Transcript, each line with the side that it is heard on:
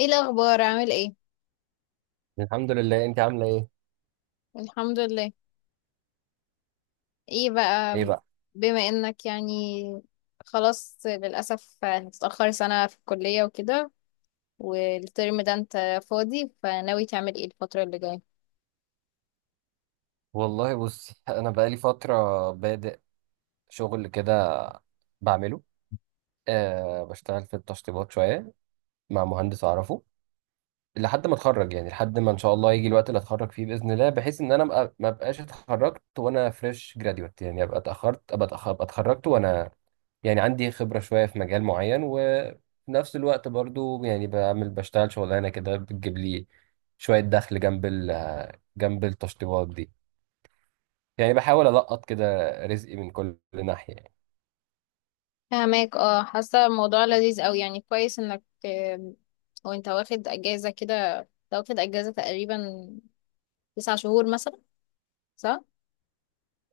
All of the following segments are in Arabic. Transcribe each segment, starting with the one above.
left: ايه الاخبار؟ عامل ايه؟
right: الحمد لله، انت عامله ايه؟
left: الحمد لله. ايه بقى؟
right: ايه بقى؟
left: بما انك يعني خلاص، للاسف هتتاخر سنه في الكليه وكده. والترم ده انت فاضي، فناوي تعمل ايه الفتره اللي جايه؟
right: والله بصي، انا بقالي فتره بادئ شغل كده بعمله. أه، بشتغل في التشطيبات شويه مع مهندس اعرفه لحد ما اتخرج، يعني لحد ما ان شاء الله يجي الوقت اللي اتخرج فيه باذن الله، بحيث ان انا ما ابقاش اتخرجت وانا فريش جراديوت، يعني ابقى اتاخرت أبقى اتخرجت وانا يعني عندي خبره شويه في مجال معين، وفي نفس الوقت برضو يعني بشتغل شغلانه كده بتجيب لي شويه دخل جنب جنب التشطيبات دي، يعني بحاول ألقط كده رزقي من كل ناحية يعني.
left: فهماك. اه، حاسه الموضوع لذيذ قوي. يعني كويس انك وانت واخد اجازه كده، أنت واخد اجازه تقريبا 9 شهور مثلا، صح؟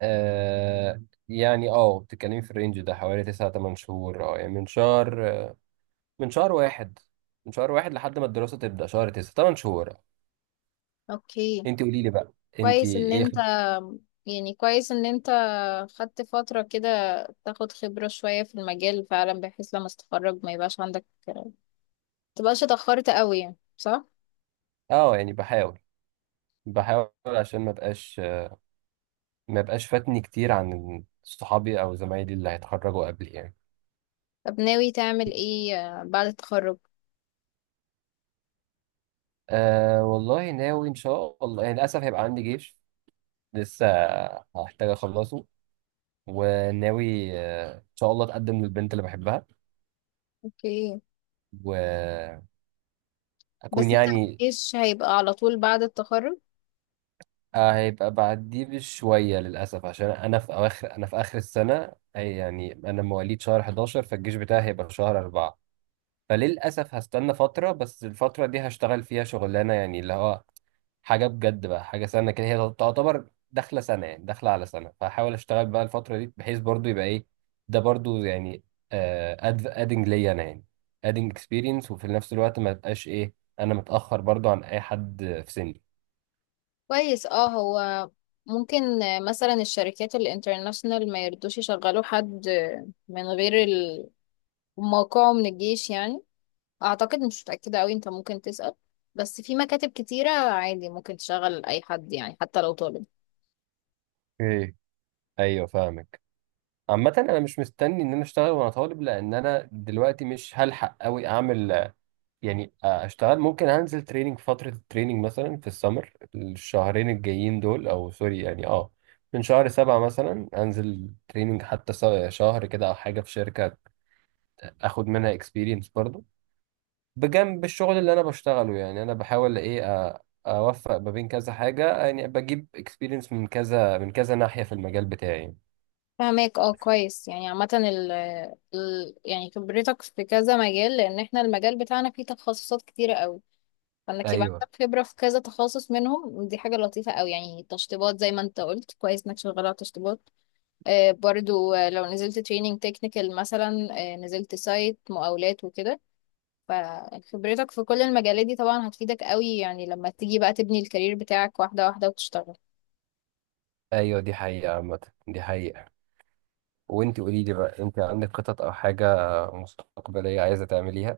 right: آه. يعني بتتكلمي في الرينج ده حوالي تسعة تمن شهور، يعني من شهر، من شهر واحد من شهر واحد لحد ما الدراسة تبدأ، شهر تسعة تمن شهور اه
left: اوكي.
right: انت قولي لي بقى، انت
left: كويس ان
right: ايه؟
left: انت كويس ان انت خدت فترة كده، تاخد خبرة شوية في المجال فعلا، بحيث لما تتخرج ما يبقاش عندك، متبقاش اتأخرت قوي يعني، صح؟
right: اه يعني بحاول عشان ما بقاش فاتني كتير عن صحابي او زمايلي اللي هيتخرجوا قبلي يعني.
left: طب، ناوي تعمل ايه بعد التخرج؟
right: آه، والله ناوي ان شاء الله يعني للاسف هيبقى عندي جيش لسه هحتاج اخلصه. وناوي ان شاء الله اتقدم للبنت اللي بحبها
left: اوكي.
right: واكون
left: بس انت
right: يعني
left: مفيش هيبقى على طول بعد التخرج؟
right: هيبقى بعديه بشويه للاسف، عشان انا في اواخر انا في اخر السنه، أي يعني انا مواليد شهر 11 فالجيش بتاعي هيبقى في شهر 4. فللأسف هستنى فترة، بس الفترة دي هشتغل فيها شغلانة يعني، اللي هو حاجة بجد بقى، حاجة سنة كده هي تعتبر داخلة سنة، يعني داخلة على سنة. فهحاول أشتغل بقى الفترة دي بحيث برضو يبقى إيه، ده برضو يعني أدنج ليا أنا، يعني أدنج إكسبيرينس، وفي نفس الوقت ما تبقاش إيه، أنا متأخر برضو عن أي حد في سني.
left: كويس. اه هو ممكن مثلا الشركات الانترناشنال ما يردوش يشغلوا حد من غير موقعه من الجيش يعني. اعتقد، مش متأكدة قوي. انت ممكن تسأل، بس في مكاتب كتيرة عادي ممكن تشغل اي حد يعني، حتى لو طالب.
right: اوكي، أيوه فاهمك. عامة أنا مش مستني إن أنا أشتغل وأنا طالب، لأن أنا دلوقتي مش هلحق أوي أعمل يعني اشتغل. ممكن انزل تريننج، فترة التريننج مثلا في السمر الشهرين الجايين دول، او سوري يعني، من شهر سبعة مثلا انزل تريننج حتى شهر كده او حاجة في شركة، اخد منها اكسبيرينس برضو بجنب الشغل اللي انا بشتغله. يعني انا بحاول ايه، أ- اوفق ما بين كذا حاجة، يعني بجيب اكسبيرينس من كذا ناحية في المجال بتاعي.
left: فهماك. اه كويس يعني. عامة ال يعني خبرتك في كذا مجال، لان احنا المجال بتاعنا فيه تخصصات كتيرة قوي، فانك يبقى
right: ايوه،
left: عندك خبرة في كذا تخصص منهم دي حاجة لطيفة قوي يعني. تشطيبات زي ما انت قلت، كويس انك شغالة على تشطيبات. برضو، لو نزلت تريننج تكنيكال مثلا، نزلت سايت مقاولات وكده، فخبرتك في كل المجالات دي طبعا هتفيدك قوي يعني لما تيجي بقى تبني الكارير بتاعك واحدة واحدة وتشتغل.
right: ايوه، دي حقيقة عامة، دي حقيقة. وانت قولي لي بقى، انت عندك خطط او حاجة مستقبلية عايزة تعمليها؟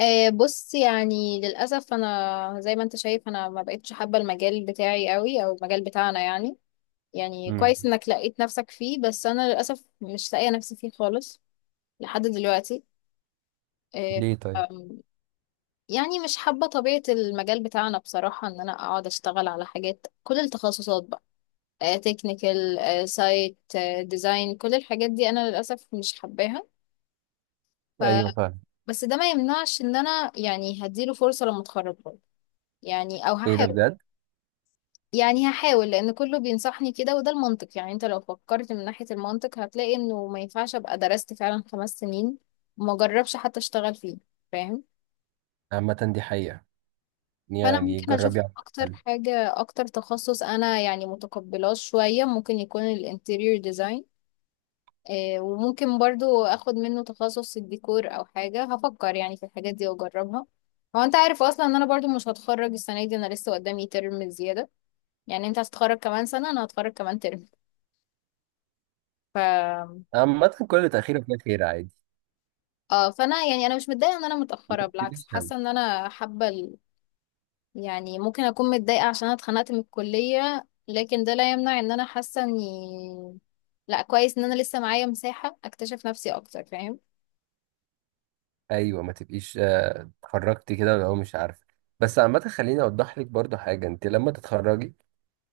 left: بص، يعني للأسف أنا زي ما أنت شايف أنا ما بقتش حابة المجال بتاعي قوي، أو المجال بتاعنا يعني. يعني كويس إنك لقيت نفسك فيه، بس أنا للأسف مش لاقية نفسي فيه خالص لحد دلوقتي. أه.
right: ليه طيب؟
left: أم، يعني مش حابة طبيعة المجال بتاعنا بصراحة، إن أنا أقعد أشتغل على حاجات كل التخصصات بقى: تكنيكال، سايت، ديزاين، كل الحاجات دي انا للاسف مش حباها. ف
right: ايوه فعلا.
left: بس ده ما يمنعش ان انا يعني هديله فرصه لما اتخرج برضه، يعني او
right: ايه ده
left: هحاول.
right: بجد؟
left: يعني هحاول لان كله بينصحني كده وده المنطق يعني. انت لو فكرت من ناحيه المنطق هتلاقي انه ما ينفعش ابقى درست فعلا 5 سنين وما جربش حتى اشتغل فيه. فاهم؟
right: عامة دي حقيقة،
left: فانا
right: يعني
left: ممكن اشوف
right: جربي على
left: اكتر
right: الأقل.
left: حاجه، اكتر تخصص انا يعني متقبلاه شويه، ممكن يكون الانتيريور ديزاين. وممكن برضو اخد منه تخصص الديكور او حاجة، هفكر يعني في الحاجات دي واجربها. هو انت عارف اصلا ان انا برضو مش هتخرج السنة دي؟ انا لسه قدامي ترم زيادة. يعني انت هتتخرج كمان سنة، انا هتخرج كمان ترم. ف
right: عامة كل تأخير فيها خير، عادي.
left: اه، فانا يعني انا مش متضايقة ان انا
right: ما
left: متأخرة، بالعكس
right: تبقيش هم.
left: حاسة ان انا حابة يعني ممكن اكون متضايقة عشان انا اتخنقت من الكلية، لكن ده لا يمنع ان انا حاسة اني، لا، كويس ان انا لسه معايا مساحة اكتشف نفسي اكتر. فاهم؟
right: ايوه، ما تبقيش اتخرجتي كده ولا هو، مش عارفة. بس عامة خليني اوضح لك برضو حاجة: انت لما تتخرجي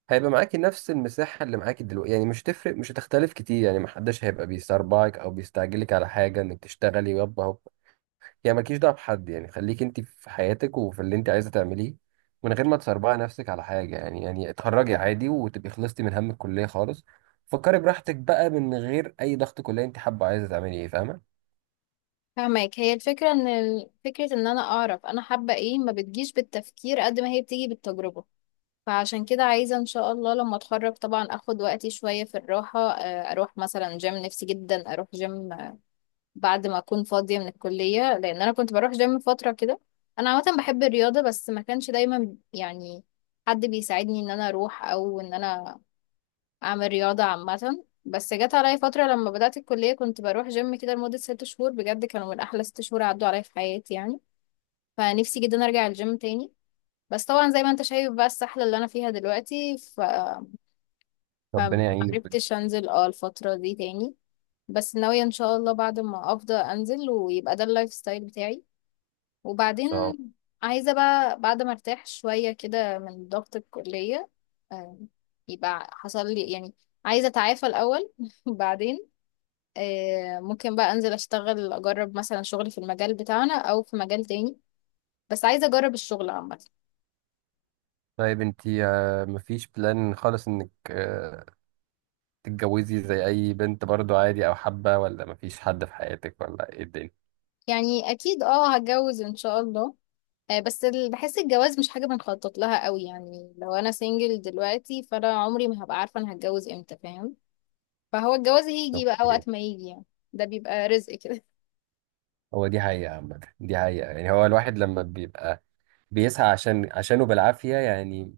right: هيبقى معاكي نفس المساحة اللي معاكي دلوقتي، يعني مش تفرق، مش هتختلف كتير، يعني محدش هيبقى بيسربعك او بيستعجلك على حاجة انك تشتغلي يابا. يعني مالكيش دعوه بحد، يعني خليك انت في حياتك وفي اللي انت عايزه تعمليه، من غير ما تسربعي نفسك على حاجه يعني اتخرجي عادي وتبقي خلصتي من هم الكليه خالص، فكري براحتك بقى من غير اي ضغط كليه. انت حابه عايزه تعملي ايه؟ فاهمه؟
left: فاهمك. هي الفكرة ان فكرة ان انا اعرف انا حابة ايه ما بتجيش بالتفكير قد ما هي بتيجي بالتجربة. فعشان كده عايزة ان شاء الله لما اتخرج طبعا اخد وقتي شوية في الراحة. اروح مثلا جيم، نفسي جدا اروح جيم، بعد ما اكون فاضية من الكلية، لان انا كنت بروح جيم فترة كده. انا عامة بحب الرياضة، بس ما كانش دايما يعني حد بيساعدني ان انا اروح او ان انا اعمل رياضة عامة. بس جت عليا فترة لما بدأت الكلية كنت بروح جيم كده لمدة 6 شهور، بجد كانوا من احلى 6 شهور عدوا عليا في حياتي يعني. فنفسي جدا ارجع الجيم تاني. بس طبعا زي ما انت شايف بقى السحلة اللي انا فيها دلوقتي.
right: ربنا يعينك بجد ان
left: فمعرفتش انزل الفترة دي تاني. بس ناوية ان شاء الله بعد ما افضى انزل، ويبقى ده اللايف ستايل بتاعي. وبعدين
right: شاء الله.
left: عايزة بقى بعد ما ارتاح شوية كده من ضغط الكلية، آه، يبقى حصل لي يعني. عايزة اتعافى الاول بعدين ممكن بقى انزل اشتغل اجرب مثلا شغلي في المجال بتاعنا او في مجال تاني. بس عايزه اجرب الشغل عامه.
right: طيب انت مفيش بلان خالص انك تتجوزي زي اي بنت برضو عادي، او حابه؟ ولا مفيش حد في حياتك، ولا ايه الدنيا؟
left: يعني اكيد، اه هتجوز ان شاء الله. بس بحس الجواز مش حاجه بنخطط لها قوي يعني، لو انا سنجل دلوقتي فانا عمري ما هبقى عارفه انا هتجوز امتى. فاهم؟ فهو الجواز هيجي بقى
right: اوكي.
left: وقت ما يجي يعني. ده بيبقى رزق كده.
right: هو دي حقيقة عامة، دي حقيقة. يعني هو الواحد لما بيبقى بيسعى عشانه بالعافية يعني،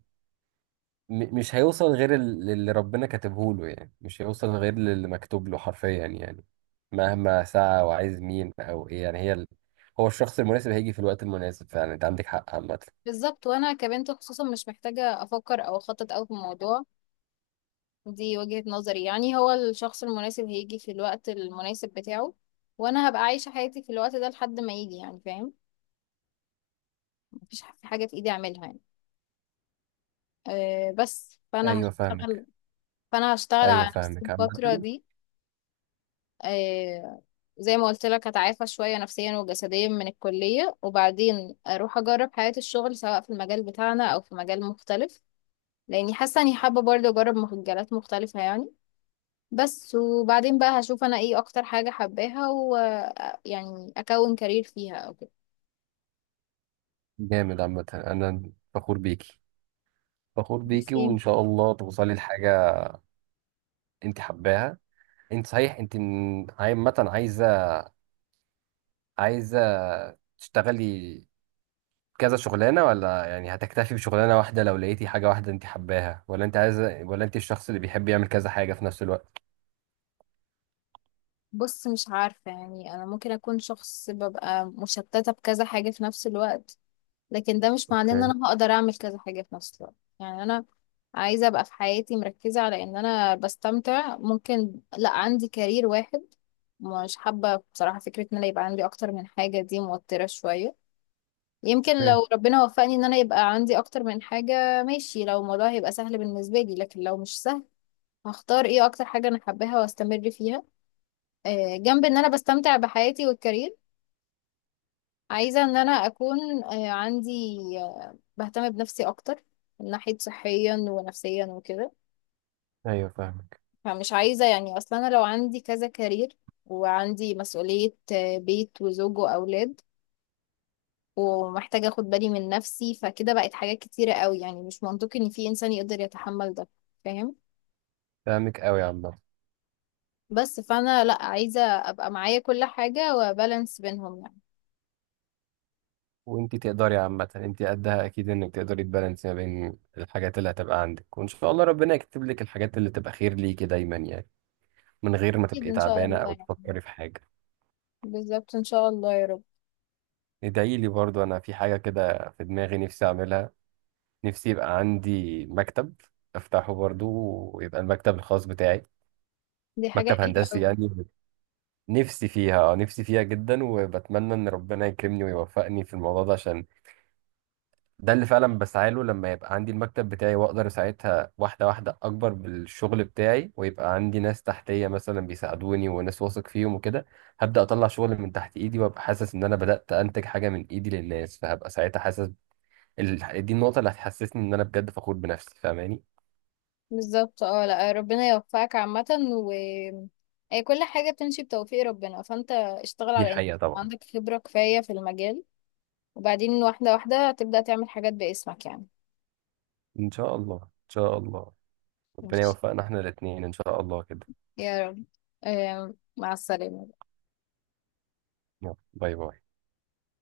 right: مش هيوصل غير اللي ربنا كاتبه له، يعني مش هيوصل غير اللي مكتوب له حرفيا يعني. مهما سعى وعايز مين او ايه يعني، هو الشخص المناسب هيجي في الوقت المناسب، فعلا انت عندك حق عامة.
left: بالظبط، وانا كبنت خصوصا مش محتاجه افكر او اخطط قوي في الموضوع. دي وجهة نظري يعني، هو الشخص المناسب هيجي في الوقت المناسب بتاعه. وانا هبقى عايشة حياتي في الوقت ده لحد ما يجي يعني. فاهم؟ مفيش حاجة في ايدي اعملها يعني. أه، بس فانا
right: ايوه فاهمك.
left: هشتغل فانا هشتغل
right: ايوه
left: على نفسي
right: فاهمك
left: الفترة
right: عامة.
left: دي. أه. زي ما قلت لك هتعافى شوية نفسيا وجسديا من الكلية، وبعدين اروح اجرب حياة الشغل سواء في المجال بتاعنا او في مجال مختلف، لاني حاسة اني حابة برضه اجرب مجالات مختلفة يعني. بس وبعدين بقى هشوف انا ايه اكتر حاجة حباها، يعني اكون كارير فيها او كده.
right: جامد. عامة انا فخور بيكي، فخور بيكي، وان
left: برسم.
right: شاء الله توصلي لحاجة انت حباها. انت صحيح انت عامة عايزة تشتغلي كذا شغلانة، ولا يعني هتكتفي بشغلانة واحدة لو لقيتي حاجة واحدة انت حباها؟ ولا انت عايزة؟ ولا انت الشخص اللي بيحب يعمل كذا حاجة في نفس الوقت؟
left: بص، مش عارفة يعني، انا ممكن اكون شخص ببقى مشتتة بكذا حاجة في نفس الوقت، لكن ده مش معناه ان
right: اوكي.
left: انا هقدر اعمل كذا حاجة في نفس الوقت. يعني انا عايزة ابقى في حياتي مركزة على ان انا بستمتع، ممكن لا عندي كارير واحد. مش حابة بصراحة فكرة ان انا يبقى عندي اكتر من حاجة، دي موترة شوية. يمكن
right: فاهم.
left: لو ربنا وفقني ان انا يبقى عندي اكتر من حاجة ماشي، لو الموضوع هيبقى سهل بالنسبة لي، لكن لو مش سهل هختار ايه اكتر حاجة انا حباها واستمر فيها. جنب ان انا بستمتع بحياتي والكارير. عايزة ان انا اكون عندي، بهتم بنفسي اكتر من ناحية صحيا ونفسيا وكده.
right: ايوه فاهمك.
left: فمش عايزة يعني اصلا. انا لو عندي كذا كارير وعندي مسؤولية بيت وزوج واولاد، ومحتاجة اخد بالي من نفسي، فكده بقت حاجات كتيرة قوي، يعني مش منطقي ان في انسان يقدر يتحمل ده. فاهم؟
right: فاهمك قوي يا عم.
left: بس فانا لا، عايزة ابقى معايا كل حاجة وبالانس بينهم يعني.
right: وانت تقدري عامة، انت قدها اكيد، انك تقدري تبالانسي ما بين الحاجات اللي هتبقى عندك، وان شاء الله ربنا يكتب لك الحاجات اللي تبقى خير ليكي دايما يعني، من غير ما
left: اكيد
right: تبقي
left: ان شاء
right: تعبانة
left: الله
right: او
left: يعني.
right: تفكري في حاجة.
left: بالظبط ان شاء الله يا رب.
right: ادعي لي برضو، انا في حاجة كده في دماغي نفسي اعملها. نفسي يبقى عندي مكتب افتحه برضو، ويبقى المكتب الخاص بتاعي،
left: دي حاجة
right: مكتب
left: حلوة
right: هندسي
left: قوي.
right: يعني. نفسي فيها جدا، وبتمنى ان ربنا يكرمني ويوفقني في الموضوع ده، عشان ده اللي فعلا بسعى له. لما يبقى عندي المكتب بتاعي واقدر ساعتها واحده واحده اكبر بالشغل بتاعي، ويبقى عندي ناس تحتيه مثلا بيساعدوني، وناس واثق فيهم وكده، هبدا اطلع شغل من تحت ايدي وابقى حاسس ان انا بدات انتج حاجه من ايدي للناس، فهبقى ساعتها حاسس دي النقطه اللي هتحسسني ان انا بجد فخور بنفسي، فاهماني؟
left: بالظبط. اه لا، ربنا يوفقك عامة. و أي، كل حاجة بتمشي بتوفيق ربنا، فانت اشتغل
right: دي
left: على انك
right: حقيقه طبعا.
left: عندك خبرة كفاية في المجال، وبعدين واحدة واحدة تبدأ تعمل حاجات باسمك يعني.
right: ان شاء الله، ان شاء الله ربنا
left: ماشي.
right: يوفقنا احنا الاثنين ان شاء الله كده.
left: يا رب. مع السلامة.
right: باي باي.